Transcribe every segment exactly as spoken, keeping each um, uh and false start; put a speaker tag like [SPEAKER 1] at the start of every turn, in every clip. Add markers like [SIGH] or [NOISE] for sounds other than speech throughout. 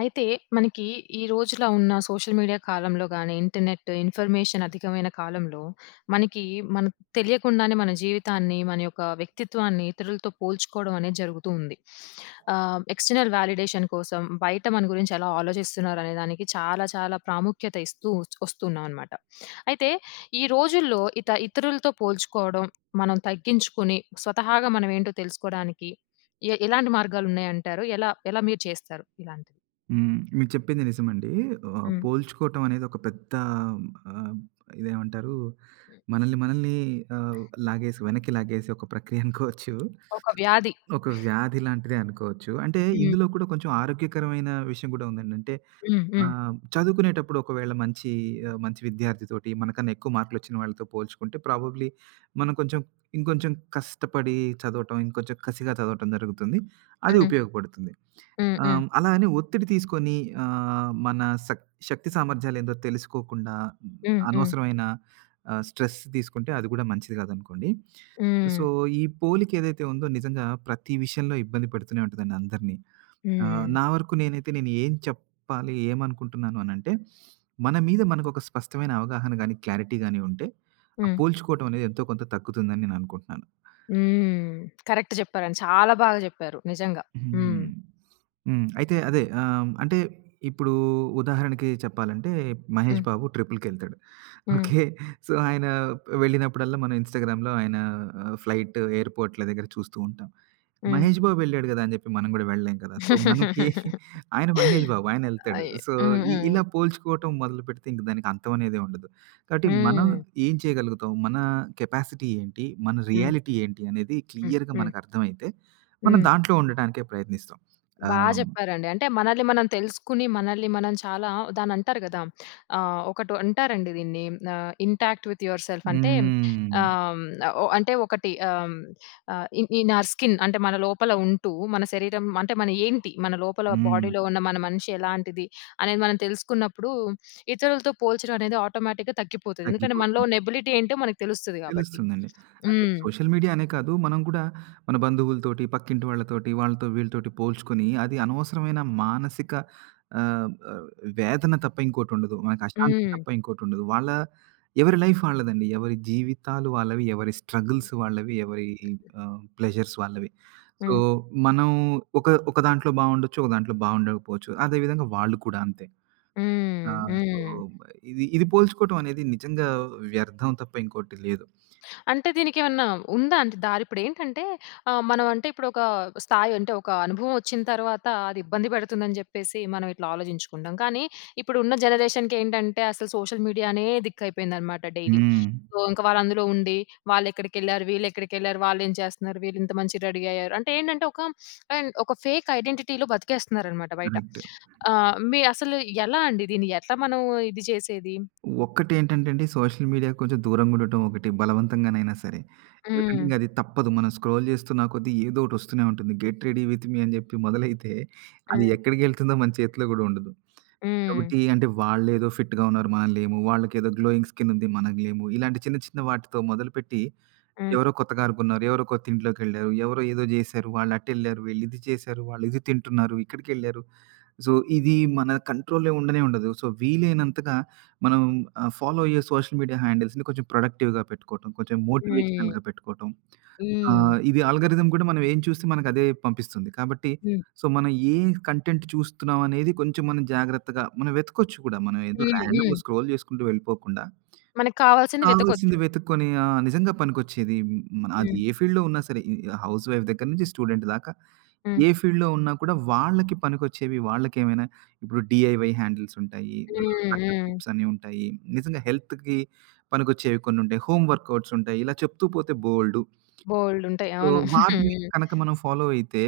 [SPEAKER 1] అయితే మనకి ఈ రోజులో ఉన్న సోషల్ మీడియా కాలంలో గాని, ఇంటర్నెట్ ఇన్ఫర్మేషన్ అధికమైన కాలంలో, మనకి మనకు తెలియకుండానే మన జీవితాన్ని, మన యొక్క వ్యక్తిత్వాన్ని ఇతరులతో పోల్చుకోవడం అనేది జరుగుతూ ఉంది. ఆహ్, ఎక్స్టర్నల్ వాలిడేషన్ కోసం బయట మన గురించి ఎలా ఆలోచిస్తున్నారనే దానికి చాలా చాలా ప్రాముఖ్యత ఇస్తూ వస్తున్నాం అనమాట. అయితే ఈ రోజుల్లో ఇత ఇతరులతో పోల్చుకోవడం మనం తగ్గించుకొని స్వతహాగా మనం ఏంటో తెలుసుకోవడానికి ఎ ఎలాంటి మార్గాలున్నాయంటారు? ఎలా ఎలా మీరు చేస్తారు ఇలాంటివి?
[SPEAKER 2] హ్మ్. మీరు చెప్పింది నిజమండి. ఆహ్,
[SPEAKER 1] హ్మ్.
[SPEAKER 2] పోల్చుకోవటం అనేది ఒక పెద్ద ఆహ్, ఇదేమంటారు?
[SPEAKER 1] హ్మ్.
[SPEAKER 2] మనల్ని మనల్ని ఆహ్, లాగేసి వెనక్కి లాగేసే ఒక ప్రక్రియ అనుకోవచ్చు.
[SPEAKER 1] ఒక వ్యాధి.
[SPEAKER 2] ఒక వ్యాధి లాంటిదే అనుకోవచ్చు. అంటే
[SPEAKER 1] హ్మ్.
[SPEAKER 2] ఇందులో కూడా కొంచెం ఆరోగ్యకరమైన విషయం కూడా ఉందండి. అంటే
[SPEAKER 1] హ్మ్. హ్మ్.
[SPEAKER 2] ఆహ్, చదువుకునేటప్పుడు ఒకవేళ మంచి ఆహ్, మంచి విద్యార్థితోటి మనకన్నా ఎక్కువ మార్కులొచ్చిన వాళ్ళతో పోల్చుకుంటే ప్రాబబ్లీ మనం కొంచెం ఇంకొంచెం కష్టపడి చదవటం, ఇంకొంచెం కసిగా చదవటం జరుగుతుంది. అది
[SPEAKER 1] హ్మ్.
[SPEAKER 2] ఉపయోగపడుతుంది.
[SPEAKER 1] హ్మ్. హ్మ్.
[SPEAKER 2] ఆహ్, అలా అని ఒత్తిడి తీసుకొని ఆహ్, మన శక్ శక్తి సామర్థ్యాలేందో తెలుసుకోకుండా
[SPEAKER 1] హ్మ్. హ్మ్.
[SPEAKER 2] అనవసరమైన ఆహ్, స్ట్రెస్ తీసుకుంటే అది కూడా మంచిది కాదనుకోండి. సో, ఈ పోలిక ఏదైతే ఉందో నిజంగా ప్రతి విషయంలో ఇబ్బంది పెడుతూనే ఉంటదండి అందరినీ. ఆహ్,
[SPEAKER 1] హ్మ్. హ్మ్.
[SPEAKER 2] నా వరకు నేనైతే నేను ఏం చెప్పాలి, ఏమనుకుంటున్నాను అనంటే, మన మీద మనకొక స్పష్టమైన అవగాహన గాని, క్లారిటీ గాని ఉంటే, ఆ
[SPEAKER 1] హ్మ్.
[SPEAKER 2] పోల్చుకోవటం అనేది ఎంతో కొంత తగ్గుతుందని నేను అనుకుంటున్నాను.
[SPEAKER 1] హ్మ్. కరెక్ట్ చెప్పారండి. చాలా బాగా చెప్పారు. నిజంగా. హ్మ్.
[SPEAKER 2] హ్మ్. హ్మ్. అయితే అదే ఆహ్, అంటే ఇప్పుడు ఉదాహరణకి చెప్పాలంటే 'మహేష్
[SPEAKER 1] హ్మ్.
[SPEAKER 2] బాబు' 'ట్రిపుల్'కెళ్తాడు.
[SPEAKER 1] హ్మ్.
[SPEAKER 2] ఓకే. సో, ఆయన వెళ్ళినప్పుడల్లా మనం ఇన్‌స్టాగ్రామ్‌లో ఆయన ఆహ్, ఫ్లైట్ ఎయిర్‌పోర్ట్‌ల దగ్గర చూస్తూ ఉంటాం.
[SPEAKER 1] హ్మ్.
[SPEAKER 2] మహేష్ బాబు వెళ్ళాడు గదా! అని జెప్పి మనం గూడా వెళ్ళలేం కదా! సో, మనకి
[SPEAKER 1] [LAUGHS]
[SPEAKER 2] ఆయన మహేష్ బాబు ఆయనెళ్తాడు.
[SPEAKER 1] అయ్యో!
[SPEAKER 2] సో,
[SPEAKER 1] హ్మ్.
[SPEAKER 2] ఇ
[SPEAKER 1] హ్మ్.
[SPEAKER 2] ఇలా పోల్చుకోవటం మొదలుపెడితే ఇంక దానికి అంతమనేదే ఉండదు. కాబట్టి మనం
[SPEAKER 1] హ్మ్.
[SPEAKER 2] ఏం చేయగలుగుతాం? మన కెపాసిటీ ఏంటి? మన
[SPEAKER 1] హ్మ్.
[SPEAKER 2] రియాలిటీ ఏంటి? అనేది
[SPEAKER 1] హ్మ్.
[SPEAKER 2] క్లియర్‌గా
[SPEAKER 1] హ్మ్.
[SPEAKER 2] మనకు అర్థమైతే మనం
[SPEAKER 1] హ్మ్.
[SPEAKER 2] దాంట్లో ఉండటానికే ప్రయత్నిస్తాం.
[SPEAKER 1] బా
[SPEAKER 2] ఆహ్,
[SPEAKER 1] చెప్పారండి. అంటే మనల్ని మనం తెలుసుకుని, మనల్ని మనం చాలా దాన్నంటారు గదా! ఆహ్, ఒకటి అంటారండి దీన్ని, ఆహ్, ఇంటాక్ట్ విత్ యువర్ సెల్ఫ్ అంటే
[SPEAKER 2] హ్మ్.
[SPEAKER 1] ఆహ్, ఓ అంటే ఒకటి, ఆహ్, ఆహ్, ఇన్ ఇన్ ఆర్ స్కిన్ అంటే మన లోపల ఉంటూ, మన శరీరం అంటే మన ఏంటి? మన లోపల
[SPEAKER 2] హ్మ్.
[SPEAKER 1] బాడీలో ఉన్న మన మనిషి ఎలాంటిది అనేది మనం తెలుసుకున్నప్పుడు, ఇతరులతో పోల్చడం అనేది ఆటోమేటిక్‌గా తగ్గిపోతది. ఎందుకంటే మనలో
[SPEAKER 2] తగ్గిపోతుంది.
[SPEAKER 1] ఉన్న ఎబిలిటీ ఏంటో మనకు తెలుస్తది గాబట్టి.
[SPEAKER 2] తెలుస్తుందండి. అదే
[SPEAKER 1] హ్మ్.
[SPEAKER 2] సోషల్ మీడియా అనే కాదు. మనం కూడా మన బంధువులతోటి, పక్కింటి వాళ్ళతోటి, వాళ్ళతో వీళ్ళతోటి పోల్చుకొని అది అనవసరమైన మానసిక ఆహ్, ఆహ్, వేదన తప్ప ఇంకోటుండదు. మనకు అశాంతి
[SPEAKER 1] హ్మ్.
[SPEAKER 2] తప్ప ఇంకోటుండదు. వాళ్ళ ఎవరి లైఫ్ వాళ్ళదండి. ఎవరి జీవితాలు వాళ్ళవి, ఎవరి స్ట్రగుల్స్ వాళ్ళవి, ఎవరి ఆహ్, ప్లెజర్స్ వాళ్ళవి. సో,
[SPEAKER 1] హ్మ్.
[SPEAKER 2] మనం ఒక ఒక దాంట్లో బావుండొచ్చు, ఒక దాంట్లో బావుండకపోవచ్చు. అదే విధంగా వాళ్ళు కూడా అంతే.
[SPEAKER 1] హ్మ్.
[SPEAKER 2] ఆ! సో,
[SPEAKER 1] హ్మ్.
[SPEAKER 2] ఇది ఇది పోల్చుకోవటం అనేది నిజంగా వ్యర్థం తప్ప ఇంకోటి లేదు.
[SPEAKER 1] అంటే దీనికేమన్నా ఉందా అంటే దారి? ఇప్పుడేంటంటే, ఆహ్, మనం అంటే ఇప్పుడొక స్థాయి అంటే ఒక అనుభవం వచ్చిన తర్వాత అది ఇబ్బంది పెడుతుందని జెప్పేసి మనం ఇట్లా ఆలోచించుకుంటాం. కానీ ఇప్పుడున్న జనరేషన్‌కేంటంటే అసలు సోషల్ మీడియానే దిక్కయిపోయిందనమాట డైలీ.
[SPEAKER 2] హ్మ్.
[SPEAKER 1] సో, ఇంక వాళ్ళందులో ఉండి వాళ్ళెక్కడికెళ్లారు, వీళ్ళెక్కడికెళ్లారు, వాళ్ళేం చేస్తున్నారు, వీళ్ళింత మంచిగా రెడీ అయ్యారు. అంటే ఏంటంటే ఒక అండ్ ఒక ఫేక్ ఐడెంటిటీలో బతికేస్తున్నారనమాట బయట.
[SPEAKER 2] కరెక్ట్.
[SPEAKER 1] ఆహ్, మీ అసలు ఎలా అండి దీన్ని ఎట్లా మనం ఇది చేసేది?
[SPEAKER 2] ఒక్కటేంటంటే అండి సోషల్ మీడియాకి కొంచెం దూరంగా ఉండటం ఒకటి బలవంతంగానైనా సరే. ఎందుకంటే
[SPEAKER 1] హ్మ్.
[SPEAKER 2] ఇంక అది తప్పదు. మనం స్క్రోల్ చేస్తున్న కొద్దీ ఏదో ఒకటి వస్తూనే ఉంటుంది. గెట్ రెడీ విత్ మీ అని చెప్పి మొదలైతే అది
[SPEAKER 1] హ్మ్.
[SPEAKER 2] ఎక్కడికెళ్తుందో మన చేతిలో కూడా ఉండదు.
[SPEAKER 1] హ్మ్.
[SPEAKER 2] కాబట్టి అంటే వాళ్ళేదో ఫిట్‌గా ఉన్నారు మనం లేము. వాళ్ళకేదో గ్లోయింగ్ స్కిన్ ఉంది మనం లేము. ఇలాంటి చిన్న చిన్న వాటితో మొదలుపెట్టి
[SPEAKER 1] హ్మ్.
[SPEAKER 2] ఎవరో కొత్తగా అనుకున్నారు. ఎవరో కొత్త ఇంట్లోకెళ్లారు. ఎవరో ఏదో జేశారు. వాళ్ళు అటెళ్లారు. వీళ్ళిది చేశారు. వాళ్ళిది తింటున్నారు. ఇక్కడికెళ్లారు. సో, ఇది మన కంట్రోల్‌లో ఉండనే ఉండదు. సో, వీలైనంతగా మనం ఆహ్, ఫాలో అయ్యే సోషల్ మీడియా హ్యాండిల్స్‌ని కొంచెం ప్రొడక్టివ్‌గా పెట్టుకోవటం. కొంచెం
[SPEAKER 1] హ్మ్.
[SPEAKER 2] మోటివేషనల్‌గా పెట్టుకోవటం.
[SPEAKER 1] హ్మ్.
[SPEAKER 2] ఆహ్, ఇది ఆల్‌గారిథం కూడా మనం ఏం చూస్తే మనకదే పంపిస్తుంది. కాబట్టి
[SPEAKER 1] హ్మ్.
[SPEAKER 2] సో, మనం ఏ కంటెంట్ చూస్తున్నామనేది కొంచెం మనం జాగ్రత్తగా మనం వెతకొచ్చు కూడా. మనం ఏదో
[SPEAKER 1] హ్మ్. హ్మ్.
[SPEAKER 2] ర్యాండమ్‌గా స్క్రోల్ చేసుకుంటూ వెళ్ళిపోకుండా
[SPEAKER 1] మనకు కావాల్సింది
[SPEAKER 2] కావాల్సింది
[SPEAKER 1] వెతకొచ్చు.
[SPEAKER 2] వెతుక్కొని ఆ! నిజంగా పనికొచ్చేది. మన అది
[SPEAKER 1] హ్మ్.
[SPEAKER 2] ఏ ఫీల్డ్‌లో ఉన్నా సరే, ఈ హౌస్ వైఫ్ దగ్గర నుంచి స్టూడెంట్ దాకా
[SPEAKER 1] హ్మ్.
[SPEAKER 2] ఏ ఫీల్డ్‌లో ఉన్నా కూడా వాళ్ళకి పనికొచ్చేవి. వాళ్ళకేమైనా ఇప్పుడు డీఐవై హ్యాండిల్స్ ఉంటాయి.
[SPEAKER 1] హ్మ్.
[SPEAKER 2] సక్సెస్
[SPEAKER 1] హ్మ్.
[SPEAKER 2] టిప్స్ అని ఉంటాయి. నిజంగా హెల్త్‌కి పనికొచ్చేవి కొన్ని ఉంటాయి. హోమ్ వర్కౌట్స్ ఉంటాయి. ఇలా చెప్తూ పోతే బోలెడు.
[SPEAKER 1] బోలెడుంటాయి.
[SPEAKER 2] సో,
[SPEAKER 1] అవును.
[SPEAKER 2] వాటిని
[SPEAKER 1] హ్మ్.
[SPEAKER 2] కనుక మనం ఫాలో అయితే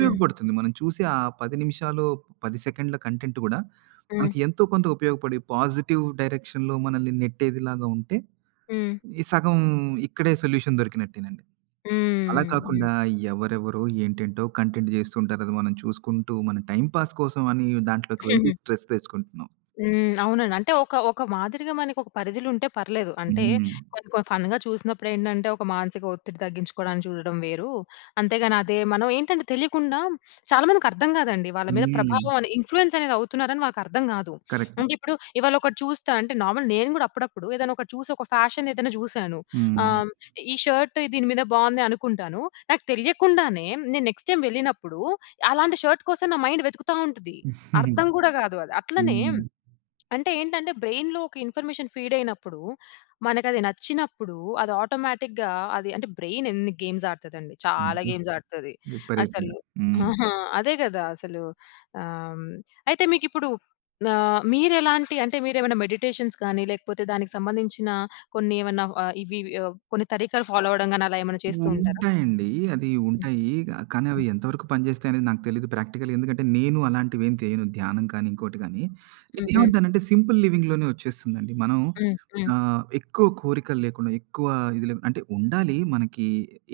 [SPEAKER 1] హ్మ్.
[SPEAKER 2] మనం చూసి ఆ పది నిమిషాలు, పది సెకండ్ల కంటెంట్ కూడా
[SPEAKER 1] హ్మ్.
[SPEAKER 2] మనకి ఎంతో కొంత ఉపయోగపడి పాజిటివ్ డైరెక్షన్‌లో మనల్ని నెట్టేదిలాగా ఉంటే
[SPEAKER 1] హ్మ్.
[SPEAKER 2] ఈ సగం ఇక్కడే సొల్యూషన్ దొరికినట్టేనండి. అలా
[SPEAKER 1] హ్మ్.
[SPEAKER 2] కాకుండా ఎవరెవరో ఏంటేంటో కంటెంట్ జేస్తుంటారు. అది మనం చూసుకుంటూ మన టైమ్ పాస్ కోసం అని దాంట్లోకి వెళ్లి
[SPEAKER 1] హ్మ్.
[SPEAKER 2] స్ట్రెస్ తెచ్చుకుంటున్నాం.
[SPEAKER 1] హ్మ్. అవునండి. అంటే ఒక ఒక మాదిరిగా మనకొక పరిధులుంటే పర్లేదు. అంటే
[SPEAKER 2] హ్మ్.
[SPEAKER 1] కొన్ని కొన్ని ఫన్‌గా చూసినప్పుడేంటంటే ఒక మానసిక ఒత్తిడి తగ్గించుకోవడానికి చూడడం వేరు. అంతేగాని అదే మనం ఏంటంటే తెలియకుండా చాలా మందికర్థం కాదండి. వాళ్ళ మీద
[SPEAKER 2] హ్మ్.
[SPEAKER 1] ప్రభావం అని ఇన్‌ఫ్లూయెన్స్ అనేది అవుతున్నారని వాళ్ళకర్థం కాదు.
[SPEAKER 2] కరెక్ట్.
[SPEAKER 1] అంటే ఇప్పుడు ఇవాళ ఒకటి చూస్తా అంటే నార్మల్ నేను గూడా అప్పుడప్పుడు ఏదైనా ఒకటి చూసి ఒక ఫ్యాషన్ ఏదైనా చూసాను.
[SPEAKER 2] హ్మ్.
[SPEAKER 1] ఆహ్, ఈ షర్ట్ దీని మీద బావుంది అనుకుంటాను. నాకు తెలియకుండానే నేను నెక్స్ట్ టైమ్ వెళ్ళినప్పుడు అలాంటి షర్ట్ కోసం నా మైండ్ వెతుకుతా ఉంటది. అర్థం గూడా కాదు అది. అట్లనే
[SPEAKER 2] హ్మ్.
[SPEAKER 1] అంటే ఏంటంటే బ్రెయిన్‌లో ఒక ఇన్ఫర్మేషన్ ఫీడ్ అయినప్పుడు, మనకది నచ్చినప్పుడు అది ఆటోమేటిక్‌గా అది అంటే బ్రెయిన్ ఎన్ని గేమ్స్ ఆడతదండి. చాలా
[SPEAKER 2] అబ్బా!
[SPEAKER 1] గేమ్స్ ఆడతది. అసలు
[SPEAKER 2] విపరీతంగా. హ్మ్.
[SPEAKER 1] ఆహా! అదే గదా! అసలు ఆహ్, అయితే మీకిప్పుడు ఆహ్, మీరెలాంటి అంటే మీరేమైనా మెడిటేషన్స్ కానీ, లేకపోతే దానికి సంబంధించిన కొన్ని ఏమన్నా ఆహ్, ఇవి, ఆహ్, కొన్ని తరీకాలు ఫాలో అవ్వడం గాని అలా ఏమైనా చేస్తూ ఉంటారా?
[SPEAKER 2] ఉంటాయండి. అది ఉంటాయి. గా కానీ అవి
[SPEAKER 1] హ్మ్.
[SPEAKER 2] ఎంతవరకు పనిచేస్తాయి అనేది నాకు తెలీదు ప్రాక్టికల్‌గా. ఎందుకంటే నేను అలాంటివేం చేయను. ధ్యానం కానీ, ఇంకోటి కానీ.
[SPEAKER 1] హ్మ్. హ్మ్.
[SPEAKER 2] నేనేమంటానంటే సింపుల్ లివింగ్‌లోనే వచ్చేస్తుందండి. మనం
[SPEAKER 1] హ్మ్. హ్మ్.
[SPEAKER 2] ఆహ్, ఎక్కువ కోరికలు లేకుండా, ఎక్కువ ఇది లేకుండా అంటే ఉండాలి. మనకి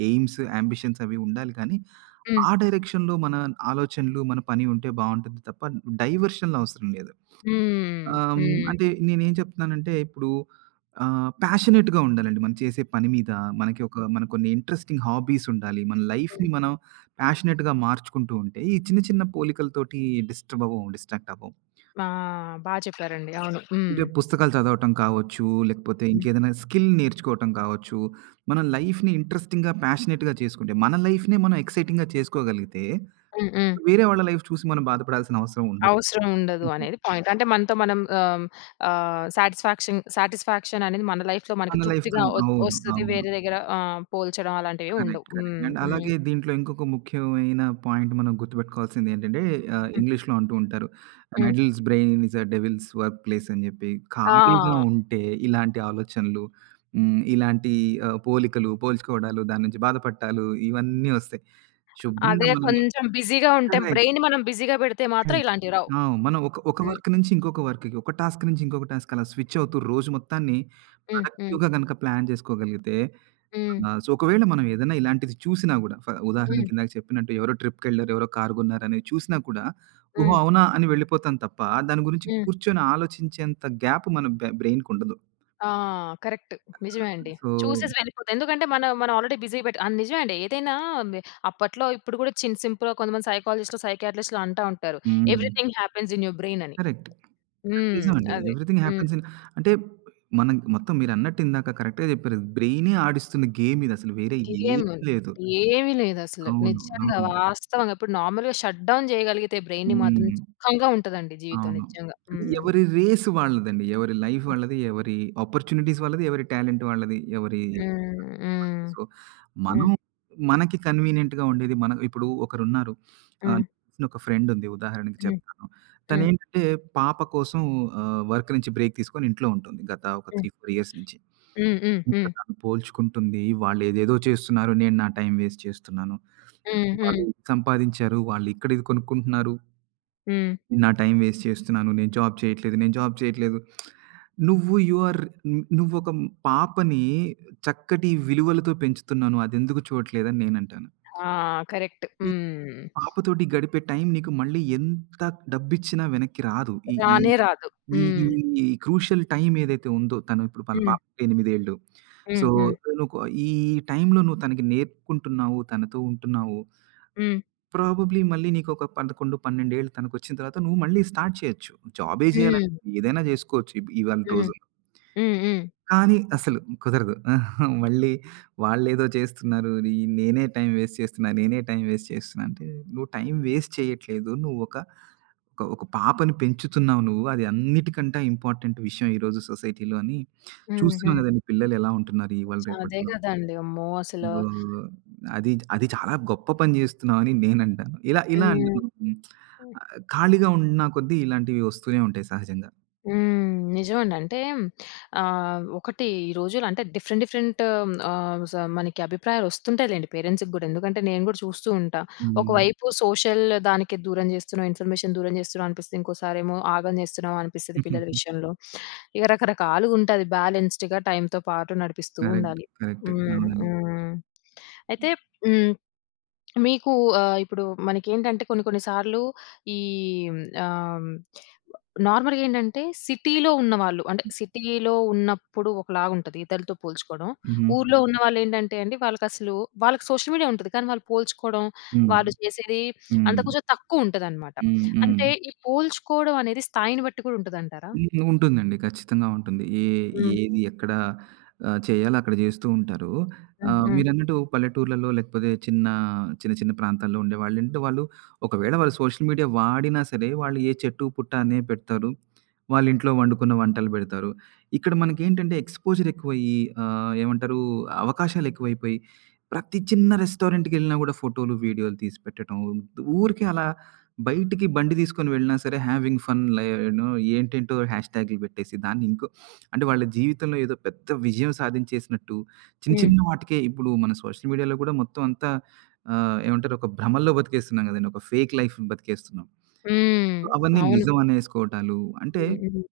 [SPEAKER 2] ఎయిమ్స్, యాంబిషన్స్ అవి ఉండాలి కానీ,
[SPEAKER 1] హ్మ్.
[SPEAKER 2] ఆ డైరెక్షన్‌లో మన ఆలోచనలు, మన పని ఉంటే బావుంటుంది తప్ప డైవర్షన్‌లు అవసరం లేదు.
[SPEAKER 1] హ్మ్.
[SPEAKER 2] ఆహ్, హ్మ్.
[SPEAKER 1] హ్మ్.
[SPEAKER 2] అంటే నేనేం చెప్తున్నానంటే ఇప్పుడు ఆహ్, ప్యాషనేట్‌గా ఉండాలండి. మనం చేసే పని మీద మనకి ఒక మన కొన్ని ఇంట్రెస్టింగ్ హాబీస్ ఉండాలి. మన
[SPEAKER 1] హ్మ్.
[SPEAKER 2] లైఫ్‌ని మనం ప్యాషనేట్‌గా మార్చుకుంటూ ఉంటే ఈ చిన్న చిన్న పోలికలతోటి డిస్టర్బ్ అవ్వం, డిస్ట్రాక్ట్ అవ్వం.
[SPEAKER 1] ఆ! బా చెప్పారండి. అవును. హ్మ్.
[SPEAKER 2] అంటే పుస్తకాలు చదవటం కావచ్చు, లేకపోతే
[SPEAKER 1] హ్మ్.
[SPEAKER 2] ఇంకేదైనా స్కిల్ నేర్చుకోవటం కావచ్చు. మన లైఫ్‌ని ఇంట్రెస్టింగ్‌గా, ప్యాషనేట్‌గా చేసుకుంటే మన లైఫ్‌నే మనం ఎక్సైటింగ్‌గా చేసుకోగలిగితే
[SPEAKER 1] హ్మ్. హ్మ్.
[SPEAKER 2] వేరే వాళ్ళ లైఫ్ చూసి మనం బాధపడాల్సిన అవసరం ఉండదు.
[SPEAKER 1] అవసరం ఉండదు అనేది పాయింట్. అంటే మనతో మనం, ఆహ్, ఆహ్, సాటిస్‌ఫాక్షన్ సాటిస్‌ఫాక్షన్ అనేది మన లైఫ్‌లో మనకి
[SPEAKER 2] మన
[SPEAKER 1] తృప్తిగా
[SPEAKER 2] లైఫ్‌తోనే
[SPEAKER 1] ఒ
[SPEAKER 2] అవును.
[SPEAKER 1] ఒస్తది.
[SPEAKER 2] అవును.
[SPEAKER 1] వేరే దగ్గర ఆహ్, పోల్చడం అలాంటివి ఉండవు.
[SPEAKER 2] కరెక్ట్. కరెక్ట్.
[SPEAKER 1] హ్మ్.
[SPEAKER 2] అండ్
[SPEAKER 1] హ్మ్.
[SPEAKER 2] అలాగే దీంట్లో ఇంకొక ముఖ్యమైన పాయింట్ మనం గుర్తుపెట్టుకోవాల్సింది ఏంటంటే ఆహ్,
[SPEAKER 1] హ్మ్.
[SPEAKER 2] ఇంగ్లీష్‌లో అంటూ ఉంటారు. "An
[SPEAKER 1] hmm.
[SPEAKER 2] Adults brain is a devil's work place" అని చెప్పి
[SPEAKER 1] ఆ!
[SPEAKER 2] ఖాళీగా ఉంటే ఇలాంటి ఆలోచనలు, హ్మ్, ఇలాంటి ఆహ్, పోలికలు, పోల్చుకోవడాలు, దాని నుంచి బాధపడటాలు ఇవన్నీ వస్తాయి. శుభ్రంగా
[SPEAKER 1] అదే
[SPEAKER 2] మనం
[SPEAKER 1] కొంచెం బిజీగా ఉంటే
[SPEAKER 2] కరెక్ట్.
[SPEAKER 1] బ్రెయిన్‌ని మనం బిజీగా పెడితే మాత్రం
[SPEAKER 2] కరెక్ట్.
[SPEAKER 1] ఇలాంటివి రావు.
[SPEAKER 2] ఆ! మనం ఒక ఒక
[SPEAKER 1] హ్మ్.
[SPEAKER 2] వర్క్ నుంచి ఇంకొక వర్క్‌కి, ఒక టాస్క్ నుంచి ఇంకొక టాస్క్ అలా స్విచ్ అవుతూ రోజు మొత్తాన్ని
[SPEAKER 1] హ్మ్. హ్మ్.
[SPEAKER 2] ప్రొడక్టివ్‌గా గనక ప్లాన్ చేసుకోగలిగితే
[SPEAKER 1] హ్మ్.
[SPEAKER 2] ఆ! సో, ఒకవేళ మనం ఏదైనా ఇలాంటిది చూసినా గూడా ఫ
[SPEAKER 1] హ్మ్.
[SPEAKER 2] ఉదాహరణకి ఇందాక చెప్పినట్టు ఎవరో ట్రిప్‌కెళ్లారు, ఎవరో కారు కొన్నారనేది చూసినా కూడా, ఓహో!
[SPEAKER 1] హ్మ్.
[SPEAKER 2] అవునా! అని వెళ్ళిపోతాం తప్ప, దాని గురించి
[SPEAKER 1] హ్మ్.
[SPEAKER 2] కూర్చొని ఆలోచించేంత గ్యాప్ మన బె బ్రెయిన్‌కుండదు.
[SPEAKER 1] ఆ! కరెక్ట్. నిజమే అండి.
[SPEAKER 2] సో
[SPEAKER 1] చూసేసి వెళ్ళిపోతాం. ఎందుకంటే మనం మనం ఆల్రెడీ బిజీ పెట్, ఆహ్, నిజమే అండి. ఏదైనా మి అప్పట్లో ఇప్పుడు కూడా చిన్ సింపుల్‌గా కొంతమంది సైకాలజిస్ట్‌లు, సైకియాట్రిస్ట్‌లు అంటా ఉంటారు.
[SPEAKER 2] హ్మ్.
[SPEAKER 1] Everything happens in your brain అని.
[SPEAKER 2] కరెక్ట్.
[SPEAKER 1] హ్మ్.
[SPEAKER 2] నిజమండి.
[SPEAKER 1] అదే.
[SPEAKER 2] ఎవ్రీథింగ్
[SPEAKER 1] హ్మ్.
[SPEAKER 2] హ్యాపెన్స్ ఇన్ అంటే మనం మొత్తం మీరన్నట్టు ఇందాక కరెక్ట్‌గా చెప్పారు. బ్రెయినే ఆడిస్తున్న గేమ్ ఇదసలు వేరే ఏమీ
[SPEAKER 1] ఏమి
[SPEAKER 2] లేదు.
[SPEAKER 1] ఏమీ లేదసలు.
[SPEAKER 2] అవును.
[SPEAKER 1] నిజంగా
[SPEAKER 2] అవును.
[SPEAKER 1] వాస్తవంగా ఇప్పుడు నార్మల్‌గా షట్ డౌన్ చేయగలిగితే బ్రెయిన్‌ని మాత్రం
[SPEAKER 2] హ్మ్.
[SPEAKER 1] సుఖంగా ఉంటదండి జీవితం
[SPEAKER 2] అవును.
[SPEAKER 1] నిజంగా.
[SPEAKER 2] అంటే
[SPEAKER 1] హ్మ్.
[SPEAKER 2] ఎవరి రేస్ వాళ్ళదండి. ఎవరి లైఫ్ వాళ్ళది, ఎవరి ఆపర్చునిటీస్ వాళ్ళది, ఎవరి టాలెంట్ వాళ్ళది, ఎవరి
[SPEAKER 1] హ్మ్. హ్మ్.
[SPEAKER 2] సో, మనం
[SPEAKER 1] హ్మ్.
[SPEAKER 2] మనకి కన్వీనియంట్‌గా ఉండేది మనం ఇప్పుడు ఒకరున్నారు. ఆహ్,
[SPEAKER 1] హ్మ్.
[SPEAKER 2] నాకు తెలిసిన ఒక ఫ్రెండ్ ఉంది ఉదాహరణకి చెప్తాను.
[SPEAKER 1] హ్మ్.
[SPEAKER 2] తనేంటంటే పాప కోసం ఆహ్, వర్క్ నుంచి బ్రేక్ తీసుకొని ఇంట్లో ఉంటుంది గత ఒక మూడు,
[SPEAKER 1] హ్మ్.
[SPEAKER 2] నాలుగు ఇయర్స్ నుంచి.
[SPEAKER 1] హ్మ్. హ్మ్. హ్మ్.
[SPEAKER 2] ఇంకా
[SPEAKER 1] హ్మ్.
[SPEAKER 2] తను పోల్చుకుంటుంది. వాళ్ళేదేదో చేస్తున్నారు. నేను నా టైం వేస్ట్ చేస్తున్నాను.
[SPEAKER 1] హ్మ్. హ్మ్.
[SPEAKER 2] వాళ్ళు ఇది సంపాదించారు. వాళ్ళు ఇక్కడ ఇది కొనుక్కుంటున్నారు.
[SPEAKER 1] హ్మ్.
[SPEAKER 2] నా టైం వేస్ట్ చేస్తున్నాను. నేను జాబ్ చేయట్లేదు. నేను జాబ్ చేయట్లేదు. నువ్వు యూ ఆర్ నువ్వొక పాపని చక్కటి విలువలతో పెంచుతున్నావు. అదెందుకు చూడట్లేదని నేనంటాను.
[SPEAKER 1] ఆ! కరెక్ట్.
[SPEAKER 2] ఈ
[SPEAKER 1] హ్మ్.
[SPEAKER 2] పాపతోటి గడిపే టైం నీకు మళ్ళీ ఎంత డబ్బిచ్చినా వెనక్కి రాదు. ఈ ఈ
[SPEAKER 1] రానే రాదు.
[SPEAKER 2] ఈ ఈ
[SPEAKER 1] హ్మ్.
[SPEAKER 2] ఈ క్రూషియల్ టైం ఏదైతే ఉందో తను ఇప్పుడు వాళ్ళ
[SPEAKER 1] హ్మ్.
[SPEAKER 2] పాపకి ఎనిమిది ఏళ్ళు. సో,
[SPEAKER 1] హ్మ్. హ్మ్.
[SPEAKER 2] తనుకు ఈ టైంలో నువ్వు తనకి నేర్పుకుంటున్నావు. తనతో ఉంటున్నావు.
[SPEAKER 1] హ్మ్.
[SPEAKER 2] ప్రాబబ్లీ మళ్ళీ నీకొక పదకొండు, పన్నెండు ఏళ్ళు తనకొచ్చిన తర్వాత నువ్వు మళ్ళీ స్టార్ట్ చేయొచ్చు. జాబే చేయాలని
[SPEAKER 1] హ్మ్.
[SPEAKER 2] ఏదైనా జేసుకోవచ్చు ఇప్ ఇవాళ
[SPEAKER 1] హ్మ్.
[SPEAKER 2] రోజుల్లో.
[SPEAKER 1] హ్మ్. హ్మ్.
[SPEAKER 2] కానీ అసలు కుదరదు. [LAUGHS] మళ్ళీ వాళ్ళేదో చేస్తున్నారు. నీ నేనే టైం వేస్ట్ చేస్తున్నా, నేనే టైం వేస్ట్ చేస్తున్నా అంటే నువ్వు టైం వేస్ట్ చేయట్లేదు. నువ్వు ఒక ఒక ఒక పాపని పెంచుతున్నావు నువ్వు. అది అన్నిటికంటే ఇంపార్టెంట్ విషయం ఈరోజు సొసైటీలో అని
[SPEAKER 1] హ్మ్.
[SPEAKER 2] చూస్తున్నాం
[SPEAKER 1] హ్మ్.
[SPEAKER 2] గదండీ పిల్లలు ఎలా ఉంటున్నారు ఇవాళ
[SPEAKER 1] అదే
[SPEAKER 2] రేపట్లో.
[SPEAKER 1] గదండీ! అమ్మో! అసలు.
[SPEAKER 2] ఓహ్! అది అది చాలా గొప్ప పని జేస్తున్నావని నేనంటాను. ఇలా ఇలా అంటే
[SPEAKER 1] హ్మ్.
[SPEAKER 2] మనం ఆహ్, ఖాళీగా ఉన్న కొద్దీ ఇలాంటివి వస్తూనే ఉంటాయి సహజంగా.
[SPEAKER 1] హ్మ్. నిజమండి. అంటే ఆహ్, ఒకటి ఈ రోజులు అంటే డిఫరెంట్ డిఫరెంట్, ఆహ్, స మనకి అభిప్రాయాలు వస్తుంటాయిలెండి పేరెంట్స్‌కి గూడా. ఎందుకంటే నేను గూడా చూస్తూ ఉంటా. హ్మ్.
[SPEAKER 2] హ్మ్.
[SPEAKER 1] ఒకవైపు సోషల్ దానికి దూరం జేస్తున్నావు, ఇన్ఫర్మేషన్ దూరం జేస్తున్నావు అనిపిస్తది. ఇంకోసారేమో ఆగం జేస్తున్నావు అనిపిస్తది పిల్లల
[SPEAKER 2] [LAUGHS]
[SPEAKER 1] విషయంలో. ఇక రకరకాలుగుంటది. బ్యాలెన్స్డ్‌గా టైమ్‌తో పాటు నడిపిస్తూ
[SPEAKER 2] కరెక్ట్.
[SPEAKER 1] ఉండాలి.
[SPEAKER 2] కరెక్ట్.
[SPEAKER 1] హ్మ్.
[SPEAKER 2] అవునండి.
[SPEAKER 1] హ్మ్. అయితే హ్మ్. మీకు ఆహ్, ఇప్పుడు మనకేంటంటే కొన్ని కొన్ని సార్లు ఈ ఆహ్, నార్మల్‌గా ఏంటంటే సిటీలో ఉన్నవాళ్ళు అంటే సిటీలో ఉన్నప్పుడు ఒకలాగుంటది ఇతరులతో పోల్చుకోవడం.
[SPEAKER 2] హుహు.
[SPEAKER 1] ఊర్లో హ్మ్. ఉన్నవాళ్ళేంటంటే అండి వాళ్ళకసలు వాళ్ళకి సోషల్ మీడియా ఉంటది. కానీ వాళ్ళు పోల్చుకోవడం,
[SPEAKER 2] హ్మ్.
[SPEAKER 1] వాళ్ళు చేసేది అంత
[SPEAKER 2] హ్మ్.
[SPEAKER 1] కొంచెం తక్కువుంటదనమాట.
[SPEAKER 2] హ్మ్. హ్మ్.
[SPEAKER 1] అంటే ఈ పోల్చుకోవడం అనేది స్థాయిని బట్టి కూడా ఉంటదంటారా?
[SPEAKER 2] హ్మ్. ఉంటుందండి. ఖచ్చితంగా ఉంటుంది. ఏ
[SPEAKER 1] హ్మ్.
[SPEAKER 2] ఏది ఎక్కడ ఆహ్, చేయాలో అక్కడ చేస్తూ ఉంటారు.
[SPEAKER 1] హ్మ్.
[SPEAKER 2] ఆహ్,
[SPEAKER 1] హ్మ్.
[SPEAKER 2] మీరన్నట్టు పల్లెటూర్లలో లేకపోతే చిన్న, చిన్న చిన్న ప్రాంతాల్లో ఉండేవాళ్ళంటే వాళ్ళు ఒకవేళ వాళ్ళు సోషల్ మీడియా వాడినా సరే వాళ్ళు ఏ చెట్టు, పుట్ట అనే పెడతారు. వాళ్ళ ఇంట్లో వండుకున్న వంటలు పెడతారు. ఇక్కడ మనకేంటంటే ఎక్స్‌పోజర్ ఎక్కువయ్యి ఆహ్, ఏమంటారు అవకాశాలు ఎక్కువైపోయి ప్రతి చిన్న రెస్టారెంట్‌కెళ్ళినా కూడా ఫోటోలు, వీడియోలు తీసి పెట్టడం ఊరికే అలా బయటికి బండి తీసుకొని వెళ్ళినా సరే హ్యావింగ్ ఫన్ లై నో ఏంటేంటో హ్యాష్ ట్యాగులు పెట్టేసి, దాన్ని ఇంకో అంటే వాళ్ళ జీవితంలో ఏదో పెద్ద విజయం సాధించేసినట్టు, చిన్న
[SPEAKER 1] హ్మ్.
[SPEAKER 2] చిన్న వాటికే ఇప్పుడు మన సోషల్ మీడియాలో కూడా మొత్తం అంతా ఆహ్, ఏమంటారు ఒక భ్రమల్లో బతికేస్తున్నాం గదండీ. ఒక ఫేక్ లైఫ్ బతికేస్తున్నాం.
[SPEAKER 1] హ్మ్.
[SPEAKER 2] అవన్నీ
[SPEAKER 1] అవును.
[SPEAKER 2] నిజం అనేసుకోవటాలు అంటే
[SPEAKER 1] హ్మ్. హ్మ్.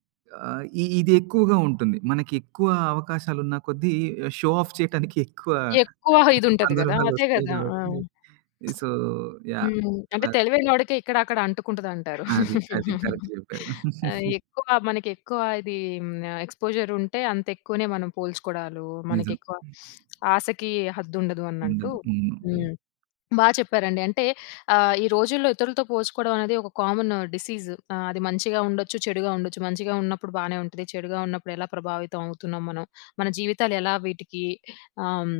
[SPEAKER 2] ఆహ్, ఇ ఇది ఎక్కువగా ఉంటుంది. మనకి ఎక్కువ అవకాశాలున్న కొద్దీ షో ఆఫ్ చేయటానికి ఎక్కువ
[SPEAKER 1] ఎక్కువ ఇదుంటది గదా! అదే
[SPEAKER 2] సందర్భాలొస్తాయి
[SPEAKER 1] గదా! ఆ!
[SPEAKER 2] గాబట్టి, సో యాహ్!
[SPEAKER 1] హ్మ్. అంటే
[SPEAKER 2] అలా
[SPEAKER 1] తెలివైనోడికి ఇక్కడ అక్కడ అంటుకుంటదంటారు.
[SPEAKER 2] అది. అది కరెక్ట్ జెప్పారు.
[SPEAKER 1] ఆహ్, ఎక్కువ మనకెక్కువ ఇది హ్మ్, ఎక్స్‌పోజర్ ఉంటే అంత ఎక్కువనే మనం పోల్చుకోవడాలు,
[SPEAKER 2] నిజం.
[SPEAKER 1] మనకెక్కువ ఆశకి హద్దుండదు అన్నట్టు.
[SPEAKER 2] ఉండదు. హ్మ్.
[SPEAKER 1] హ్మ్. బా చెప్పారండి. అంటే ఆహ్, ఈ రోజుల్లో ఇతరులతో పోల్చుకోవడం అనేది ఒక కామన్ డిసీజ్. ఆహ్, అది మంచిగా ఉండొచ్చు, చెడుగా ఉండొచ్చు. మంచిగా ఉన్నప్పుడు బానే ఉంటది. చెడుగా ఉన్నప్పుడు ఎలా ప్రభావితం అవుతున్నాం మనం? మన జీవితాలు ఎలా వీటికి ఆహ్,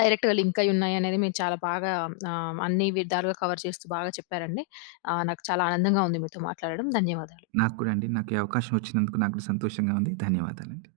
[SPEAKER 1] డైరెక్ట్‌గా లింక్ అయ్యున్నాయనేది మీరు చాలా బాగా ఆహ్, అన్ని విధాలుగా కవర్ చేస్తూ బాగా చెప్పారండి. ఆహ్, నాకు చాలా ఆనందంగా ఉంది మీతో మాట్లాడడం. ధన్యవాదాలు.
[SPEAKER 2] నాకు కూడా అండి. నాకు ఈ అవకాశం వచ్చినందుకు నాకు కూడా సంతోషంగా ఉంది. ధన్యవాదాలండి.